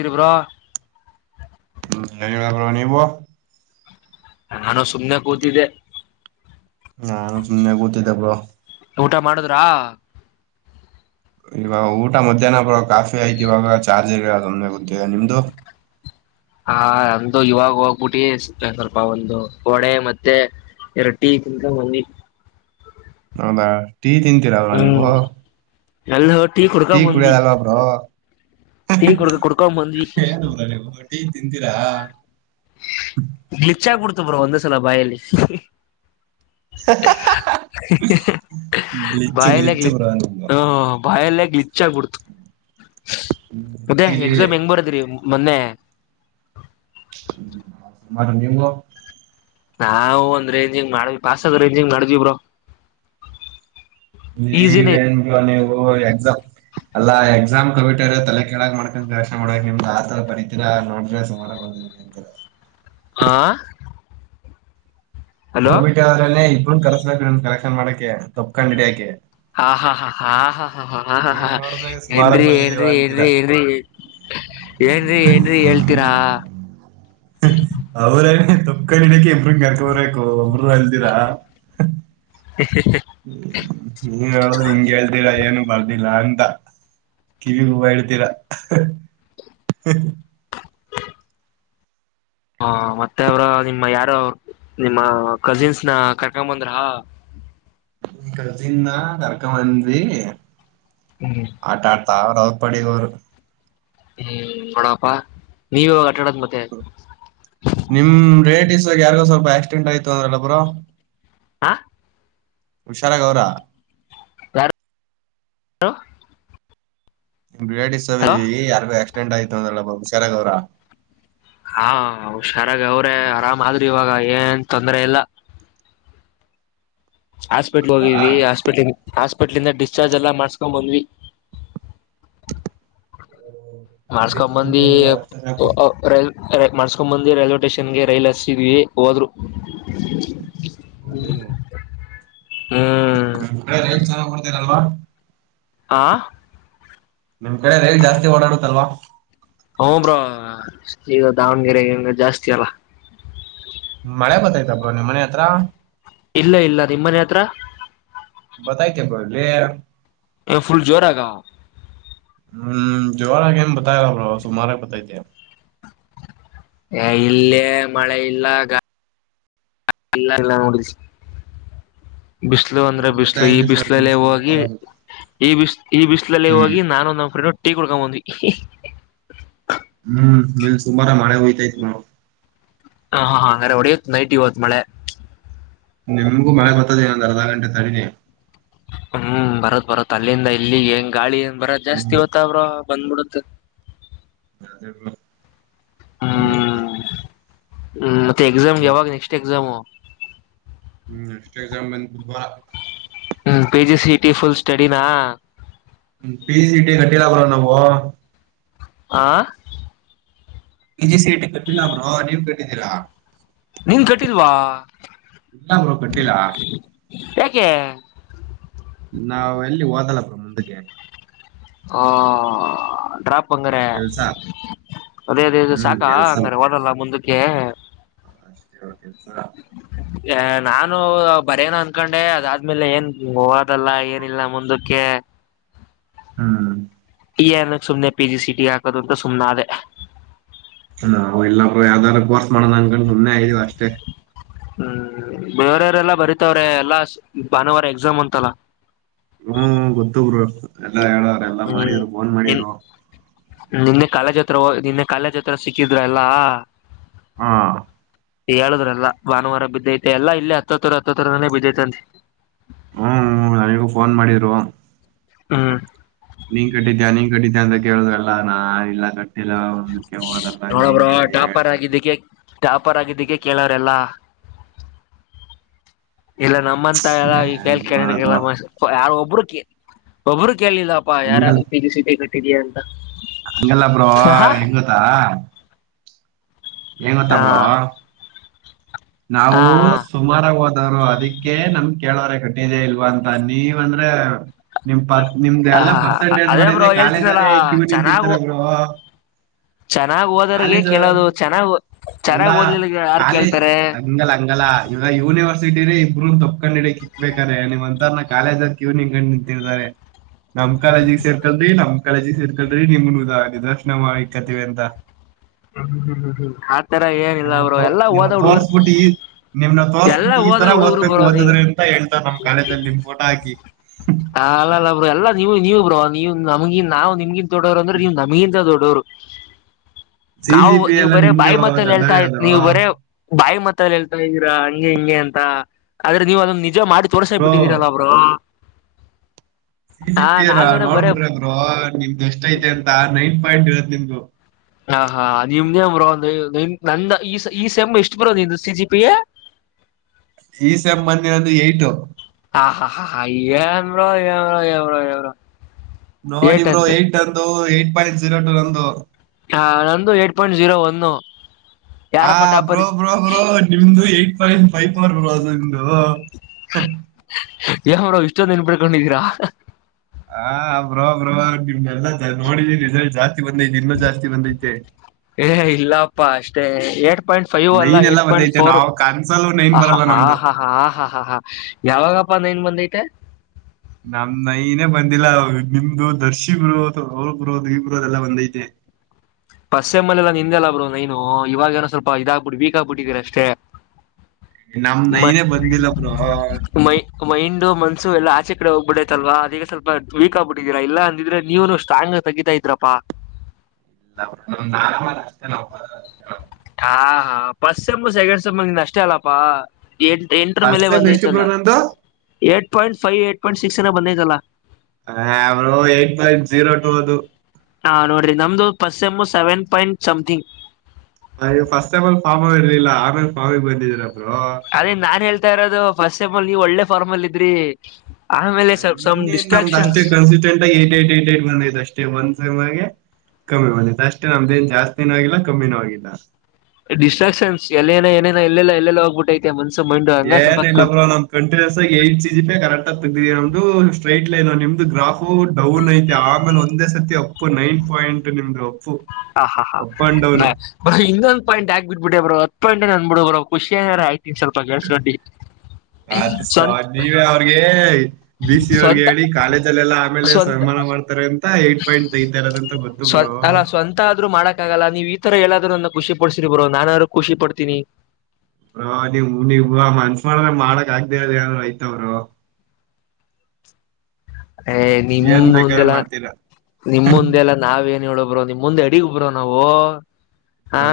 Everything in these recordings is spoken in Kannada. ಇದ ಬಾ ಹ್ಮ ನೀವ ನಾನು ಸುಮನೆ ಕೂತಿದ್ದೆ ನಾನು ಸುಮ್ಮ್ನೆ ಗೊತಿದ್ದ ಬಳ ಊಟ ಮಾಡುದ್ರಾ ಈವ ಊಟ ಮಧ್ಯಾಹ್ನ ಬರ ಕಾಫಿ ಆಯ್ತ ಇವಾಗ ಚಾರ್ಜ್ ಇರದೊಮ್ಮ್ನೆ ಗೊತ್ತಿದೆ ನಿಮ್ದು ಹ ಒಂದು ಇವಾಗ ಹೋಗ್ಬಿಟ್ಟಿ ಸಿ ಸ್ವಲ್ಪ ಒಂದು ಹೊಡೆ ಮತ್ತೆ ಎರೊಟ್ಟಿ ಕಿಂತ ಮ ಅದ ೀ ತನ್ ತಿರರನೆ ಭ ಹಲೋ ಕೊ ಟೀ ಕುಡಿಯಾದಾಗ ಬರೋ ಟೀ ಕೊಡ್ ಕೊಡ್ಕ ಬಂದ್ವಿ ಹ ೇ ತಿಂದೀರಾ ಗ್ಲಿಚ್ ಆಗ್ಬಿಡ್ತ ಬ್ರ ಒಂದ ಸಲ ಬಾಯಲ್ಲಿ ಸತ್ತ ಗ್ಲಿಚ್ಚು ಬಾಯಲ್ಲಯ್ ಗ್ಲಿಚ್ಚು ಬ್ರೋ ನಿಮ್ದು ಹ ಬಾಯಲ್ಲಯಲಿಿಚ್ ಆಗ್ಬಿಡ್ತ ಅದೇ ಎಕ್ಸಾಮ್ ಹೆಂಗ್ ಬರದ್ರಿ ಮೊನ್ನೆ ಮ ನೀವು ನಾವವು ಒಂದ್ ರೇಂಜಿಂಗ್ ಮಾಡ್ವಿ ಪಾಸದ ರೇಂಜಿಂಗ್ ಮಾಡವಿವ್ರೋ ನೀ ವನು ನೀದಮ ಅಲ್ಲಾ ಎಕ್ಸಾಮ್ ಕಂಪಿಟರ್ ತಲೆ ಕೇಳಾ ಮಾಡ್ಕೊಂಡ ಕಷ ಮಾಡಕ್ ನಿಮ್ದ್ ಆ ತರ ಪರಿತೀರಾ ನೋಡ್ರೆ ಹ ಆಾಂ ಹಲೋ ದ್ರೇ ಇಬ್ಬನ್ ಕರ್ಸ್ಬೇಕು ನ ಕಲೆಕ್ಷನ್ ಮಾಡಕೆ ತೊಕೊಂಡ್ ಹಡಿಯಾ ಹಾ ಹಾ ಹಾ ಹಾ ಹಾ ನೋಡಿದ್ರೆ ಸುಮಾರಾಗಿ ಏನ್ರೀ ಬಂದಿದೀವ ಏನ್ರೀ ಅಂತೀರಾ ಏನ್ರೀ ಏನ್ರೀ ಏ ಏನ್ರೀ ಏನ್ರೀ ಹೇಳ್ತೀರಾ ಅವ್ರೇನ ತಪ್ಪಕಡಕ ಇ್ರಂಗ ಕರ್ಕೋರ್ಬೇಕು ಒಮರು ಅಲ್ದಿರಾ ಹ ನೀ ಹೇಳದು ಹಿಂಗ ಹೇಳ್ತರ ಏನು ಬರ್ದಿಲ್ಲ ಅಂತ ಕಿವಿ ಹೂವ ಇಡ್ತೀರಾ ಹ ಮತ್ತೆ ಅವ್ರ ನಿಮ್ಮ ಯಾರ ನಿಮ್ಮ ಕಜಿನ್ಸ್ ನ ಕರ್ಕೊಂಡ ಬಂದ್ರ ಕಜೀನ ಕರ್ಕೊಬಂದ್ವಿ ಹ್ಮ್ ಆಟ ಆಡ್ತ ಅವರು ಅವ್ರ ಪಡೆ ಅವರು ಹ್ಮ ನೋಡಪ್ಪ ನೀವ ಇವಾಗ ಆಟಾಡೋದ್ ಮತ್ತೆ ನಿಮ್ ರಿಲೇಟಿವ್ಸ್ ಯಾರಿಗೋ ಸ್ವಲ್ಪ ಎಕ್ಸ್ಟೆಂಡಟ್ ಆಯತು ಅಂದ್ರಲ್ಲ ಬ್ರೋ ಆ ಹುಷಾರ ಗ ಅವರಾ ಯಾರ [inaudible] ನಿಮ್ಮ ರಿಲೇಟಿವ್ಸ್ ನಲ್ಲಿ ಯಾರಿಗೂ ಆಕ್ಸಿಡೆಂಟ್ ಅಂದ್ರಲ್ಲ ಹುಷಾರಾಗ ಅವ್ರ ಹಾ ಹುಷಾರಾಗ ಅವ್ರೇ ಆರಾಮ್ ಆದ್ರಿ ಇವಾಗ ಏನ್ ತೊಂದ್ರ ಇಲ್ಲ ಹಾಸ್ಪಿಟ್ಲ್ ಹೋಗಿದ್ವಿ ಹಾಸ್ಪಿಟ್ಲ್ ಹಾಸ್ಪಿಟ್ಲ್ ಡಿಸ್ಚಾರ್ಜ್ ಎಲ್ಲ ಮಾಡಸ್ಕೊಂಡ್ ಬಂದ್ವಿ ಹ್ಮ ಮಾಡ್ಸ್ಕೊಂಡ್ ಬಂದ್ವಿ ಮಾಡ್ಸ್ಕೊಂಡ್ ಬಂದ್ವಿ ಮಾಡ್ಸ್ಕೊಂಬಂದಿ ರೈಲ್ವೆ ಸ್ಟೇಷನ್ ರೈಲ್ ಆತ್ರಿಸಿದ್ದೇವೆ ಹೌದೇನು ಹ್ಮ್ ಹ್ಮಡೆ ರೇಟ್ ಚೆನ್ನ್ ಮಾಡ್ತಾರಲ್ವಾ ಆಂ ನಿಮ್ ಕಡೆ ರೈಲ್ ಜಾಸ್ತಿ ಓಡಾಡುತ್ತಲ್ವಾ ಹು ಬ್ರೋ ಈಗ ದಾವಣಗೆರೆಗೆ ಹಂಗ ಜಾಸ್ತಿ ಅಲ್ಲ ಮಳೆ ಬರ್ತಾ ಐತೆ ಬ್ರೋ ನಿಮ್ಮ ಮನೆ ಹತ್ರ ಇಲ್ಲ ಇಲ್ಲ ನಿಮ್ಮನೆ ಹತ್ರ ಬರ್ತೈತೆ ಬ್ರೋ ಇಲ್ಲಿ ಫುಲ್ ಜೋರಗ ಹ್ಮ್ ಜೋರಾಗಿ ಬರ್ತಾ ಇಲ್ಲ ಬ್ರೋ ಸುಮಾರ ಬರ್ತಾ ಇದೆ ಇಲ್ಲೇ ಮಳೆ ಇಲ್ಲ [inaudible] ನೋಡಿದ ಬಿಸಿಲು ಅಂದ್ರೆ ಇಲ್ಲಿ ಬರ್ತಾ ಬಿಸಿಲು ಈ ಇದೆ ಸರ್ ಬಿಸಿಲಲ್ಲ ಸುಮ್ಕ ಹೋಗಿ ಈ ಬಿಸ್ ಈ ಬಿಸ್ಲಲ್ಲಿ ಹ್ಮ್ ಹೋಗಿ ನಾನು ನಮ್ ಫ್ರೆಂಡ್ ಟೀ ಕುಡ್ಕೊಂಡ್ ಬಂದ್ವಿ ಹ್ಮ್ ಇಲಿ ಸುಮಾರ ಮಳೆ ಹೋಯ್ತೈತ್ ನಾವು ಹಾ ಹಂಗ್ರೆ ಹೊಡೆಯತ ನೈಟ್ ಇವತ್ತು ಮಳೆ ನಿಮ್ಗು ಮಳೆ ಬತ್ತತದ ಏನಂದ ಅರ್ಧ ಗಂಟೆ ತಡೆರಿ ಹ್ಮ್ ಬರತ್ ಬರತ್ತತ್ ಅಲ್ಲಿಂದ ಇಲ್ಲಿಗೆ ಹೆಂಗ ಗಾಳಿಏನ್ ಬರ ಜಾಸ್ತಿ ಹ್ಮ್ ಓ್ತ ಅವ ಬಂದ್ಬಿಡುತ್ತ ಅದೇ ಹ್ಮ್ ಮದತ್ತೆ ಹ್ಮ್ ಮತ್ತೆ ಎಕ್ಸಾಮ್ಗೆ ಯಾವಾಗ ನೆಕ್ಸ್ಟ್ ಎಕ್ಸಾಮ ಹ್ಮ್ ಅಷ್ಟೇ ಎಕ್ಸಾಮ್ ಬಂದ [inaudible] ಹ್ಮ್ ಪಿಜಿ ಸಿಟಿ ಫುಲ್ ಸ್ಟಡಿನ ಪಿ ಸಿ ಟಿ ಕಟ್ಟಿಲ ಬ್ರೋ ನಾವು ಆ ಪಿ ಜಿ ಸಿ ಇಟಿ ಕಟ್ಟಿಲ್ಲ ಬ್ರೋ ನೀ ವ್ ಕಟ್ಟಿದ್ದೀರಾ. ನಿನ್ ಕಟ್ಟಿಲ್ವಾ ಇಲ್ಲ ಬ್ರೋ ಕೊಟ್ಟಿಲ್ಲ ಯಾಕೆ. ನಾವ್ ಎಲ್ಲಿ ಓದಲ್ಲ ಬ್ರೊ ಮುಂದುಕೆ. ಹ ಡ್ರಾಪ್ ಅಂದ್ರೆ ಕೆಲ್ಸ ಅದೇ ಇದು ಹ್ಮ್ ಸಾಕಾ ಕೆಲ್ಸ ಹಂಗರೆ ಬ್ರೋ ಓದಲ್ಲ ಮುಂದಕ್ಕೆ. [unintelligible] [unintelligible] ಅ ನಾನು ಬರೆಯನ ಅನ್ಕೊಂಡೆ ಅದಾದ್ಮೇಲೆ ಏನ್ ಹೋದಲ್ಲ ಏನಿಲ್ಲ ಮುಂದಕ್ಕೆ. ಹ್ಮ್ ಏನುಕ್ ಸುಮ್ನೆ ಪಿ ಜಿ ಸಿ ಇಟಿ ಹಾಕೋದ್ ಅಂತ ಸುಮ್ಮನಾದೆ. ನಾವ್ ಇಲ್ಲಪ್ಪ ಯಾವ್ದಾದ್ರು ಕೋರ್ಸ್ ಮಾಡನ ಅನ್ಕಂಡು ಸುಮ್ಮನೆ ಆಗಿದೀವಿ ಅಷ್ಟೇ. ಹ್ಮ್ ಬೇರವ್ರಲ್ಲಾ ಬರೀತವ್ರೆ ಎಲ್ಲಾ ಭಾನುವಾರ ಎಕ್ಸಾಮ್ ಅಂತಲ್ಲ. ಹ್ಮ ಗೊತ್ತು ಬ್ರೊ ಎಲ್ಲಾ ಹೇಳರೆ ಎಲ್ಲಾ ಹ್ಮ್ ಮಾಡಿದ್ರು ಫೋನ್ ನಿನ್ ಮಾಡಿದ್ರು. ನಿನ್ನೆ ಕಲೇಜ್ ಆತ್ರ ಹೊ ನಿನ್ನೆ ಕಾಲೇಜ್ ಸಿಕ್ಕಿದ್ರ ಎಲ್ಲಾ. ಹಾ ಹೇಳುದ್ರಲ್ಲ ಭಾನುವಾರ ಬಿದ್ದೈತೆ ಎಲ್ಲ ಇಲ್ಲಿ ಹತ್ತರ ಹತ್ತತ್ತರನೆ ಬಿದ್ದೈತೆಂತೆ. ಹ್ಮ್ ನನಿಗೂ ಫೋನ್ ಮಾಡಿದ್ರು. ಹ್ಮ ನೀನ್ ಕಟ್ಟಿದ್ಯಾ ನೀನ್ ಕಟ್ಟಿದ್ಯಾ ಅಂತ ಕೇಳಿದ್ರಲ್ಲ ನಾ ಇಲ್ಲ ಕಟ್ಟ ಇಲ್ಲ ಮುಂದುಕೆ ಓದಕೆ ಅಂಗೆ ಇಂಗೆ ಅಂತ [unintelligible] ಟಾಪಾರ್ ಆಗಿದ್ದಕ್ಕೆ ಕೇಳೋರೆಲ್ಲಾ. ಇಲ್ಲ ನಮ್ಮಂತ ಎಲ್ಲ ಈ ಏನ್ ಫೆಲ್ ಮಾಡೋದು ಕ್ಯಾಂಡಿಟೇಟ್ಗೆಲ್ಲಾ ಯಾರ್ ಒಬ್ರು ಕೆ ಒಬ್ರು ಕೇಳಲಿಲ್ಲ. ಪ ಹಂಗಲ್ಲ ಯಾರಾದ್ರೂ ಪಿಜಿ ಸಿಇಟಿ ಕಟ್ಟಿದ್ಯಾಅಂತ. ಹಂಗಲ್ಲ ಬ್ರೋ ಹೆಂಗೊತ್ತಾ. ಎನ್ ಗೊತ್ತ ಹಾ ಬ್ರೊ ಹಾ ನಾವು ಸು ಸುಮಾರಾಗ್ ಹೋದವ್ರು ಅದಕ್ಕೆೇ ನಮ್ ಕೇಳವ್ರ ಕಟ್ಟಿದೆೇ ಇಲ್ವಾ ಅಂತ ನೀವ್ ಅಂದ್ರೆ. ನಿಮ್ ಪರ್ ನಿಮ್ದ ಹಾ ಎಲ್ಲಾ ಹಾ ಹಾ ಪರ್ಸೆಂಟೇಜ್ ಅದೇ ನೋಡೊನೆ ಬ್ರೋ ಕಾಲೇಜ್ ಹೇಳ್ತೀನಲ್ಲ ಅವ್ರೆ ಕಿವ್ ಚೆನ್ನಾಗು ನಿಂತಿರ್ತಾರೆ ಬ್ರೊ. ಚೆನ್ನಾಗ್ ಹೋದರ್ಗೆ ಕೇಳೋದು ಚೆನ್ನಾಗ್ ಅಲ್ಲ ಚೆನ್ನಾಗ್ ಓದ್ಲಿಲ್ಲ ಯಾರ್ ಕಾಲೇಜ್ ಕೇಳ್ತಾರೆ ಹಂಗಲ್ಲ ಹಂಗಲ್ಲ, ಈವಗ ಯೂನಿವರ್ಸಿಟಿೇ ಇಬ್ಬರುೂ ತೊಕೊಂಡ್ ಹಿಡಕ್ ಇಕ್ಬೇಕಾರೆ ನೀವ್ ಅಂತರ ನ ಕಾಲೇಜ ಕಿವ್ ನಿನ್ಕೊಂಡು ನಿಂತಿರ್ತಾರೆ. ನಮ್ ಕಾಲೇಜಿಗ್ ಸೇರ್ಕಲ್ರಿ ನಮಮ್ಮ ಕಾಲೇಜಿಗೆ ಸೇರ್ಕಲ್ರಿ ನಿಮ್ ನಿದರ್ಶನ ಮಾಡಿಕತಿವಿ ಅಂತ. [unintelligible] ಹ್ಮ ನಿ ನಿನ್ನ ತೋರ್ಸ್ಬಿಟ್ಟಿ ನಿಮ್ನ್ನ ಎಲ್ಲಾ ತೋರ್ಸ್ಬಿಟ್ಟಿ ಈ ಓದ ತರ ಹುಡುಗರು ಓದ್ಬೇಕು ಬ್ರೋ ನೀವು ಓದಿದ್ರೆ. ಅಂತ ಹೇಳ್ತಾರೆ ನಮ್ ಕಾಲೇಜ್ ಅಲ್ಲಿ ನಿಮ್ ಫೋಟೋ ಹಾಕಿ. ಹ ಅಲ್ಲ ಅಲ್ಲ ಬ್ರೋ ಎಲ್ಲಾ ನೀವು ನೀವು ಬ್ರೋ ನೀವು ನಮಗಿ ನಾವು ನಿಮಗಿನ್ ದೊಡೋರಂದ್ರೆ ನೀವ್ ನಮಗಿಂತ ದೊಡೋವರು. ಸಿ ನಾವು ಜಿ ಪಿ ನೀವ್ ಎಲ್ಲ ಬರೇ ನಿಮ್ದೇ ಬಾಯ್ ಮತ್ತಲ್ ಹೇಳ್ತಾ ದೊಡ್ಡವ್ರು ನೀವ್ ಬರೇ ಬಾಯ್ ಮಾತಲ್ ಹೇಳ್ತ ಇದ್ದೀರಾ ಹಂಗೆ ಹಿಂಗೆ ಅಂತ ಆದ್ರೆ ನೀವ್ ಅದನ್ನ ನಿಜ ಮಾಡಿ ತೋರ್ಸ ಬ್ರೋ ಬಿಟ್ಟಿದ್ದೀರಲ್ಲ. ಬ್ರೊ ಸಿ ಜಿ ಪಿ ಎರ ನಾವೇನ ಬರೇ ನೋಡ್ಬಿಟ್ರೆ ಬ್ರೊ ನಿಮ್ದ ಎಷ್ಟ ಐತೆ ಅಂತ ನೈನ್ ಪಾಯಿಂಟ್ ಇರದ್ ನಿಮ್ದು. ಹ ಹಾ ನಿಮ್ದೇನ್ ಬ್ರೊ ನಂದ್ ಈ ಸೆಮ್ ಎಷ್ಟು ಬರೋ ನಿಂದ್ ಸಿ ಜಿ ಪಿ ಎ. ಈ ಸೆಮ್ ಬಂದಿರೋದು ಎಂಟು. ಹಾ ಹಾ ಹಾ ಎನ್ ಬ್ರೊ ಎನ್ ಬ್ರೊ ಎನ್ ಬ್ರೊ. ನೋಡಿಬರು ಏಟ್ ಅಂದು ಏಟ್ ಪಾಯಿಂಟ್ ಜೀರೋ ಟು ರಂದು ಹ ನಂದು ಏಟ್ ಪಾಯಿಂಟ್ ಜಝೀರೋ ಒಂದು ಆ ಬ್ರೋ ಬ್ರೋ ಬ್ರೋ ನಿಮ್ದು ಏಟ್ ಪಾಯಿಂಟ್ ಫೈವ್ ಅವರ್ ಬ್ರೋ ಅದು ನಿಮು ಹಾ ಯಾವರಾವ್ ಇಷ್ಟೊಂದು ನೆನ್ಪಿಡ್ಕೊಂಡಿದ್ದೀರಾ ಹಾ ಬ್ರೋ ಬ್ರೋ ನಿಮ್ ಲ್ಲ ನೋಡಿದಿನಿ ರಿಸಲ್ಟ್ ಜಾಸ್ತಿ ಬಂದೈತಿ ಇನ್ನುೂ ಜಾಸ್ತಿ ಬಂದೈತೆ ಏ ಇಲ್ಲಪ್ಪಾ ಅಷ್ಟೇ ಏಟ್ ಪಾಯಿಂಟ್ ಫೈವ್ ಅಲ್ಲ ನೈನ್ ಎಲ್ಲ ಏಟ್ ಪಾಯಿಂಟ್ ಬಂದೈತೆ ಫೋರ್ ನಾವ್ ಕನ್ಸಲ್ಲೂ ನೈನ್ ಹ ಬರಲ್ಲ ಹಾ ನಮ್ದು ಹಾ ಹಾ ಹಾ ಹಾ ಹಾ ಯಾವಾಗಪ್ಪ ಅಂದೇನ್ ಬಂದೈತೆ ನಮ ನನೇ ಬಂದಿಲ್ಲ ನಿಮ್ದು ದರ್ಶಿಗರು ಅವ್ರ ಬುರೋ ಈ ಬರು ಅದೆಲ್ಲ ಬಂದೈತೆ ಪಸ್ಸಮ್ಮಲೆಲ್ಲ ನಿಂದೆಲ್ಲ ಬರು ನೈನು ಇವಾಗ ಏನೋ ಸ್ವಲ್ಪ ಇದಾಗ್ಬಿಟ್ಟ ಬಕ್ಗ್ಬಿಟ್ಟಿದ್ದೀರಿ ಅಷ್ಟೇ ನಮ ಮೈ ನೈನೇ ಬಂದಿಲ್ಲ ಬ್ರ ಮೈ ಮೈಂಡ್ ಮನ್ಸು ಎಲ್ಲ ಆಚೆ ಕಡೆ ಹೋಗ್ಬಿಡೈತಲ್ವಾ ಅದಗ ಸ್ವಲ್ಪ ವೀಕ್ ಆಗ್ಬಿಟ್ಟಿದ್ದೀರಾ ಇಲ್ಲ ಅಂದಿದ್ರೆ ನೀವನು ಅಷ್ಟ ಚಾಂಗ್ ತೆಗಿತಾ ಇದ್ರಪ್ಪಾ [inaudible] ಹಾ ಹಾ ಪಫಸ್ಟ್ ಎಮ್ಮ ಸೆಕೆಂಡ್ ಸಮ್ಮ ನಿಂದ ಅಷ್ಟೇ ಅಲ್ಲಪಾ ಎಂ ಎಂಟ್ರ ಮೇಲೆ ಫಸ್ಟ್ ಸೆಮ್ ಎಷ್ಟು ಬಂದೈತಲ್ಲ ಬ್ರೋ ನಂದು eight point five eight point ಸಿಕ್ಸ್ನ ಬಂದೈತಲ್ಲಾ ಹ ಅವರು ಏಟ್ ಪಾಯಿಂಟ್ ಜೀರೋ ಟೂ ಅದು ಹಾ ನೋಡ್ರಿ ನಮ್ದು ಪಸ್ಸ ಎಮ ಸೆವೆನ್ ಪಾಯಿಂಟ್ ಸಮಥಿಂಗ್ ಈಗ ಫಸ್ಟ್ ಆಫ್ ಆಲ್ ಫಾರ್ಮ್ ಇರ್ಲಿಲ್ಲ ಆಮೇಲೆ ಫಾರಾಮಿಗೆ ಬಂದಿದ್ರೊಬ್ರು ಅದೇನ್ ನಾನ್ ಹೇಳ್ತ ಇರೋದು ಫಸ್ಟ್ಟಮಲ್ ನೀವು ಒಳ್ಳೆ ಫಾರ್ಮ ಅಲ್ ಇದ್ರಿ ಆಮೇಲೆ ಸ್ವಲ್ಪ ಸಮ್ ಇನ್ನೇ ನಮ್ದ ಡಿಸ್ಟ್ರಾಕ್ಷನ್ಸ್ ಅಷ್ಟೇ ಕನ್ಸಿಸ್ಟೆಂಟ್ ಆಗ ಏಟ್ ಏಟ್ ಏ ಟ್ ಬಂದ್ ಅಷ್ಟೇ ಒಂದ್ ಸಮೆ ಕಮ್ಮಿ ಬಂದೆ ಅಷ್ಟೇ ನಮ್ದೇಏನ್ ಜಾಸ್ತಿನೂ ಆಗಿಲ್ಲ ಕಮ್ಮಿನೂ ಆಗಿಲ್ಲ ಡಿಸ್ಟ್ರಾಕ್ಷನ್ಸ್ ಎಲ್ಲೇಏ ಏನೇನ ಇಲ್ಲೆಲ್ಲ ಎಲ್ಲ ಹೋಗಬಿಟ್ಟೈಐತೆ ಮನ್ಸ ಮೈಂಡ್ ಹಂಗ ಏನಿಲ್ಲ ಸ್ವಲ್ಪ ಬ್ರೋ ನಮ್ ಕಂಟಿನ್ಯೂಸ್ ಆಗ eight C G P correct ಆಗಿ ತಗವಿ ನಮ್ದು ಸ್ಟ್ರೈಟ್ ಲೈನ್ ನಿಮ್ದು ಗ್ರಾಫು ಡೌನ್ ಐತೆ ಆಮೇಲೆ ಒಂದು ಒಂದೇ ಸತಿ ಅಪ್ಪು ನೈನ್ ಪಾಯಿಂಟ್ ನಿಮ್ದು ಅಪ್ಪು ಅಪ್ ಅಂಡ್ ಡೌನ್ ಇನ್ನೊಂದು ಪಾಯಂಟ್ ಆಗ್ಬ ಬಿಟ್ಬಿಟ್ಟ ಬರು ಹ ಪಾಯಿಂ ಏಂದನ್ಬಿಬ ಬ ಷಿಯನಾರ ಆಯತಲ್ ಪಗ ಗಡಿ ಸ [unintelligible] ಹಾಗ ಬಿ ಸಿ ಅವರ್ಗೆ ಹೇಳಿ ಕಾಲೇಜಲ್ಲ ಎಲ್ಲ ಆಮೇಲೆ ಸ್ವಂತ ಸನ್ಮಾನ ಮಾಡ್ತಾರೆ ಅಂತ ಏಟ್ ಪಾಯಿಂಟ್ ತೈತರದ ಅಂತ ಬ ಸ್ವ ಅಲ್ಲ ಸ್ವಂತ ಆದ್ರು ಮಾಡಕ್ ಲ್ಲ ನೀವು ಈ ತರ ಎಲ್ಲಾದ್ರೂನ್ನ ಖುಷಿ ಪಡ್ಸಿ ಬೋ ನುಾದು ಖುಷಿ ಪಡ್ತಿನಿ ನೀವು್ ನೀವು ಮನ್ಸ್ರೆ ಮಾಡಕ್ ಆಗ್ದೇಏನಾರರು ಆಐತವ್ರು ನಿಮ ಏನ್ ಬೇಕಾದ್ರೂ ಮುಂದೆಲ್ಲ ಮಾಡ್ತೀರಾ ನಿಮ್ಮ ಮುಂದೆಲ್ಲಾ ನಾವೇಏನ್ ಹೇಳೋಬ್ರೋ ನಿಮ್ಮ ಮುಂದೆ ಅಡಿಗ ಬ್ರೋ ನಾವು ಹಾ ಆ,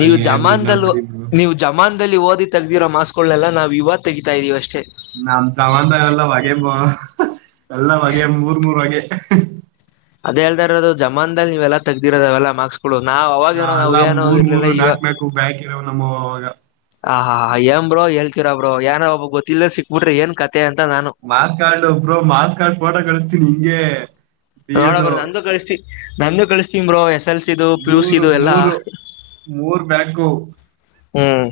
ನೀವು ಏನಿಲ್ಲ ಜಮಾನ್ಲ್ ಬಿಡಿ ಬ್ರೋ ನೀವು ಜಮಾದಲ್ಲಿ ಓದಿ ತೆದಿರೋ ಮಾಸ್ಗಳನ್ನನೆಲ್ಲ ನಾವು ಇವಾಗ ತೆಗಿತಾ ಇದ್ದೀವಿ ಅಷ್ಟೇ ನಮ್ ಚಾಮನ್ ಎಲ್ಲ ಹೊ ಎಲ್ಲ ಹೊ ಮೂರ್ ಮೂರ್ವೆ ಅದೇದದ ಇರೋದು ಜಮಾದಲ್ಲಿ ನೀವೆಲ್ಲ ತೆದಿರದಾವೆಲ್ಲ ಮಾರ್ಕ್ಸ್ ಹಳು ನಾವ್ ಹ ಅವಾಗೇಏನೋ ನಾವು ಎಲ್ಲ ಏನೋ ಮೂರ್ ಇರ್ಲಿಲ್ಲ ಮೂರು ಇವ ನಾಕ್ ನಾಕು ಬ್ಯಾಕ್ ಇರವ್ ನಮ್ಮವ್ ಅವಾಗ ಆ ಹಾ ಎ ಬ್ರೋ ಹೇಳ್ತರ ಬ್ರೋ ಯಏನೋ ಒಬ ಗೊತ್ತಿಲ್ಲ ಸಿಕ್ಬಿಟ್ರಿ ಏನ್ ಕತೆ ಅಂತ ನಾನು ಮಾಸ್ ಕಾರ್ಡ್ ಒಬ್ ರು ಮಾಸ್ ಕಾರ್ಡ್ ಫೋಟೋ ಕಳಿಸ್ತೀನಿ ಹಿಂಗೆ ನೋಡ ಪಿಯುದು ಬರ ನಂದು ಕಳಸ್ತತಿ ನಂದು ಕಳಿಸ್ತೀರೋ ಎಷ್ಟ ಎಸ್ ಎಸ್ ಎಲ್ ಸಿ ಇದು ಪ್ಲೂಸ್ ಮೂರು ಇದು ಎಲ್ಲ ಮೂರು ಮೂರ್ ಬ್ಯಾಕು ಹ್ಮ್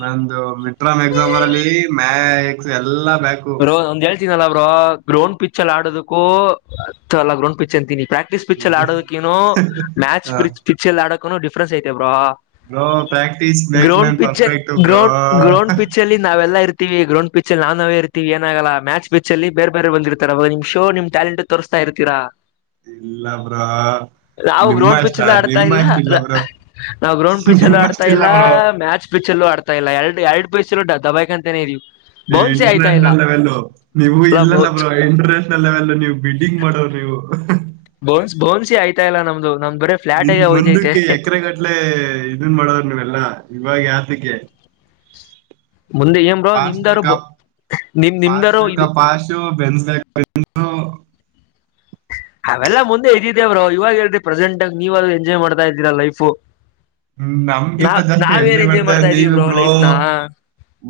ನಂದು ಮಿಟ್ರಾಮ್ ಎಕ್ಸಾಮ್ ಅರಲ್ಲಿ ಮ್ಯಾಕ್ಸ್ ಎಲ್ಲಾ ಬ್ಯಾಕು ಬೋ ಒಂದ್ ಹೇಳ್ತೀನಲ್ಲ ಬ್ರೋ ಗ್ರೌಂಡ್ ಪಿಚ್ಲ್ಲಿ ಆಡದಕ್ಕೂ ಎಲ್ಲ ಗ್ರೌಂಡ್ ಪಿಚ್ ಎಂತೀನಿ ಪ್ರಕ್ ಕ್ಟ ಪಿಚ್ ಆಡೋದಕ್ಕಿನು ಮಚ್ ಹ ಪಿಚ್ ಎಲ್ಲಿ ಆಡೋಕೂ ಡಿಫ್ರೆನ್ಸ್ ಐತೆ ಬ್ರಾ bro practice makes ground man pitcher perfect bro ground ground pitcher ಪಲ್ಲಿ ನಾವಲ್ಲ ಇರ್ತಿವಿ ಗ್ರೌಂಡ್ ಪಿಚ್ಲ್ಲಿ ನಾವ್ ನಾವೇ ಇರ್ತೀವಿ ಇಡ್ತೀವಿ ಏನಾಗಲ್ಲ ಮ್ಯಾಚ್ ಪಿಚ್ಚಲ್ಲಿ ಬೇರೆ ಬೇ ಬಂದಿರ್ತಾರೆವಾಗಮ್ ಶೋಮ್ ಮತ್ತೆ ಟಾಲೆಂಟ್ ತೋರಿಸ್ತಾ ಇದ್ದೀರಾ ಇಲ್ಲ ಬ್ರೋ ನಾವು ಗ್ರೌಂಡ್ ನಿಮ್ಮಷ್ಟ ಪಿಚಲ್ಲಿ ಆಡ್ತಿಲ್ಲ ನಿಮ್ಮಷ್ಟ ಇಲ್ಲ ಬ್ರೋ ನಾವು ಗ್ರೌಂಡ್ ಪಿಚರ್ ಆಡ್ತಾ ನಿಮ್ಮಷ್ಟಿಲ್ಲ ಇಲ್ಲ ಬ್ರೋ ಮ್ಯಾಚ್ ಇಚ್ಚಲಾಡ್ತಾ ಇಲ್ಲ ಎರಡು ಪಿಚಲ್ಲಿ ದಬಕ್ಯಾನ್ತಾಯಿದೀವಿ ನೀವು ಇಂಟರ್ ನ್ಯಾಷನಲ್ ನೀವು ಅಲ್ಲ ಇಲ್ಲ ಬೌನ್ಸ್ ಬ್ರೋ ಇಂಟರ್ನ್ಯಾಷನಲ್ ಲೆವೆಲ್ ನೀವು ಬಿಲ್ಡಿಂಗ್ ಮಾಡೋರು ಬೋನ್ಸ್ ಬನ್ಸ್ ಆಯ್ತಲ್ಲ ನಂದು ನೀವು ಮುಂದಕ್ಕೆ ಎಕರೆಗಟ್ಲೆ ದೆನ್ ಮಾಡರ್ ನೀವೆಲ್ಲ ಇದೆಲ್ಲ ಯಾತಕ್ಕೆ ಮುಂದೆ ಏನ್ ಬ್ರೋ ಪಾಸ್ ನಿಮ್ದಾ ರೂ ಬೇಕಾ ಬೊ ನಿಮ್ಮಿಂದಾರು ಇದು ಇದು ಬೆಂಜ್ ಲೈಫ್ ಇದ್ದಿತು ಅವೆಲ್ಲ ಮುಂದೆ ತಿಂದೆ ಬ್ರೋ ಇವಾಗ್ ಎಲ್ರು ಪ್ರೆಸೆಂಟಾಗಿ ನೀವೆಲ್ಲ ಎಂಜಾಯ್ ಮಾಡ್ತಿದ್ದೀರಾ ಲೈಫು ನಮಗಿಂತ ನಾವ್ ಜಾಸ್ತಿ ನಾವೇನ್ ಎಂಜಾಯ್ ಮಾಡ್ತಾ ಮಾಡ್ತಿರೋದು ಇದೀವಿ ನೀವು ಬ್ರೋ ಲೈಫ್ ನ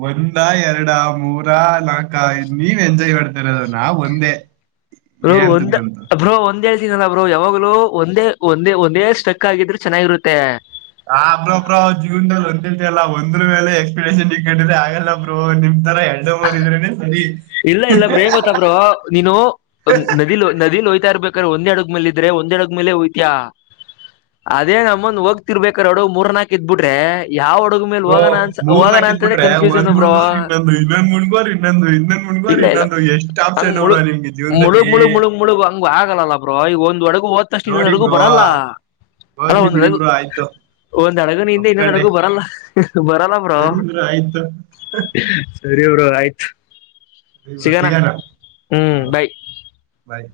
ಒಂದ ಎರಡ ಮೂರ ನಾಲ್ಕ ನೀವ್ ಎಂಜಾಯ್ ಮಾಡುತ್ತಿರೋದು ನಾವು ಒಂದೇ [inaudible] ಬೋ ಏಂತಕ್ ಒಂದು ಬಂತು ಬ್ರೋ ಒಂದ ಹೇಳ್ತಿನಲ್ಲ ಬ್ರೋ ಯಾವಾಗಲೂ ಒಂದೇ ಒಂದೇ ಒಂದೇ ಸ್ಟ್ರಕ್ಆದ್ರೆ ಚೆನ್ನಾಗಿರುತ್ತೆ ಆ ಬ್ರೋ ಬ್ರೋ ಜೀವನದಲ್ಲಿ ಒಂದೇ ಹೆಜ್ಜೆ ಅಲ್ಲ ಒಂದರ ಮೇಲೆ ಎಷ್ಟು ಪ್ರೆಸೆಂಟ್ ಹಿಡ್ಕೊಂಡ್ರೆ ಆಗಲ್ಲ ಬ್ರೋ ನಿಮ್ತರ ಎರಡು ಮೂರ್ ಇದ್ರೇನೆ ಸರಿ ಇಲ್ಲ ಇಲ್ಲ ಬ್ರೋ ಏನ್ ಗೊತ್ತಾ ಬ್ರೋ ನೀವು ನವಿಲ್ ನವಿಲ್ ಹೋಗ್ತಾಯಿರಬೇಕು ಒಂದೇ ಆಡುದ್ಮೇಲೆ ಒಂದೇ ಆಡುದ್ಮೇಲೆ ಹೋಗ್ತೀಯಾ ಅದೇ ನಮ್ಮುನ್ ನೋಡ್ತಿರಬೇಕಾದರೆ ಅಡಗು ಮೂರು ನಾ ಕಿತ್ತು ಬಿಟ್ಟರೆ ಯಾವ ಹಡುದ್ಮೇಲೆ ಬ್ರೋ ಮೂರ್ ಹೋಗೋಣ ನಾಲ್ಕ್ ಅಂತಾನೆ ಇದ್ಬಿಟ್ರೆ ಕನ್ಫ್ಯೂಷನ್ ಒಂದ್ ಬ್ರೋ ಮುಣ್ಗೋರ್ ಇನ್ನೊಂದು ಮುಣ ಬಾರ ಇನ್ನೊಂದು ಇನ್ನೊಂದ ಮುಣ ಬಾರ ಇಲ್ಲ ಇಲ್ಲ ಇನ್ನೊಂದು ಎಷ್ಟ್ ಹಂಗ್ ಆಪ್ಷನ್ ಅವರ ನಿಮ್ಗೆ ಜೀವನದಲ್ಲಿ ಆಗಲ್ಲ ಬ್ರೋ, ಈಗ ಒಂದು ಹಾಡು ಹೋದ್ ತಕ್ಷಣ ಒಂದ್ ನೋಡಿ ಹಡಗು ಬ್ರೋ ಬರಲ್ಲ ಹೋಗ್ಲಿ ಬಿಡು ಗುರು ಆತು ಬ್ಯಾಡಗಿನಿಂದ ಒಂದು ಹಡಗು ಬರಲ್ಲ ಬ್ರೋ ಸರಿ ಆಯ್ತು ಸರಿ ಬ್ರೋ ಆತು ಸರಿ ಬ್ರೋ ಸಿಗನ ಸಿಗೋಣ ಹಾ ಬಾಯ್ ಬಾಯ್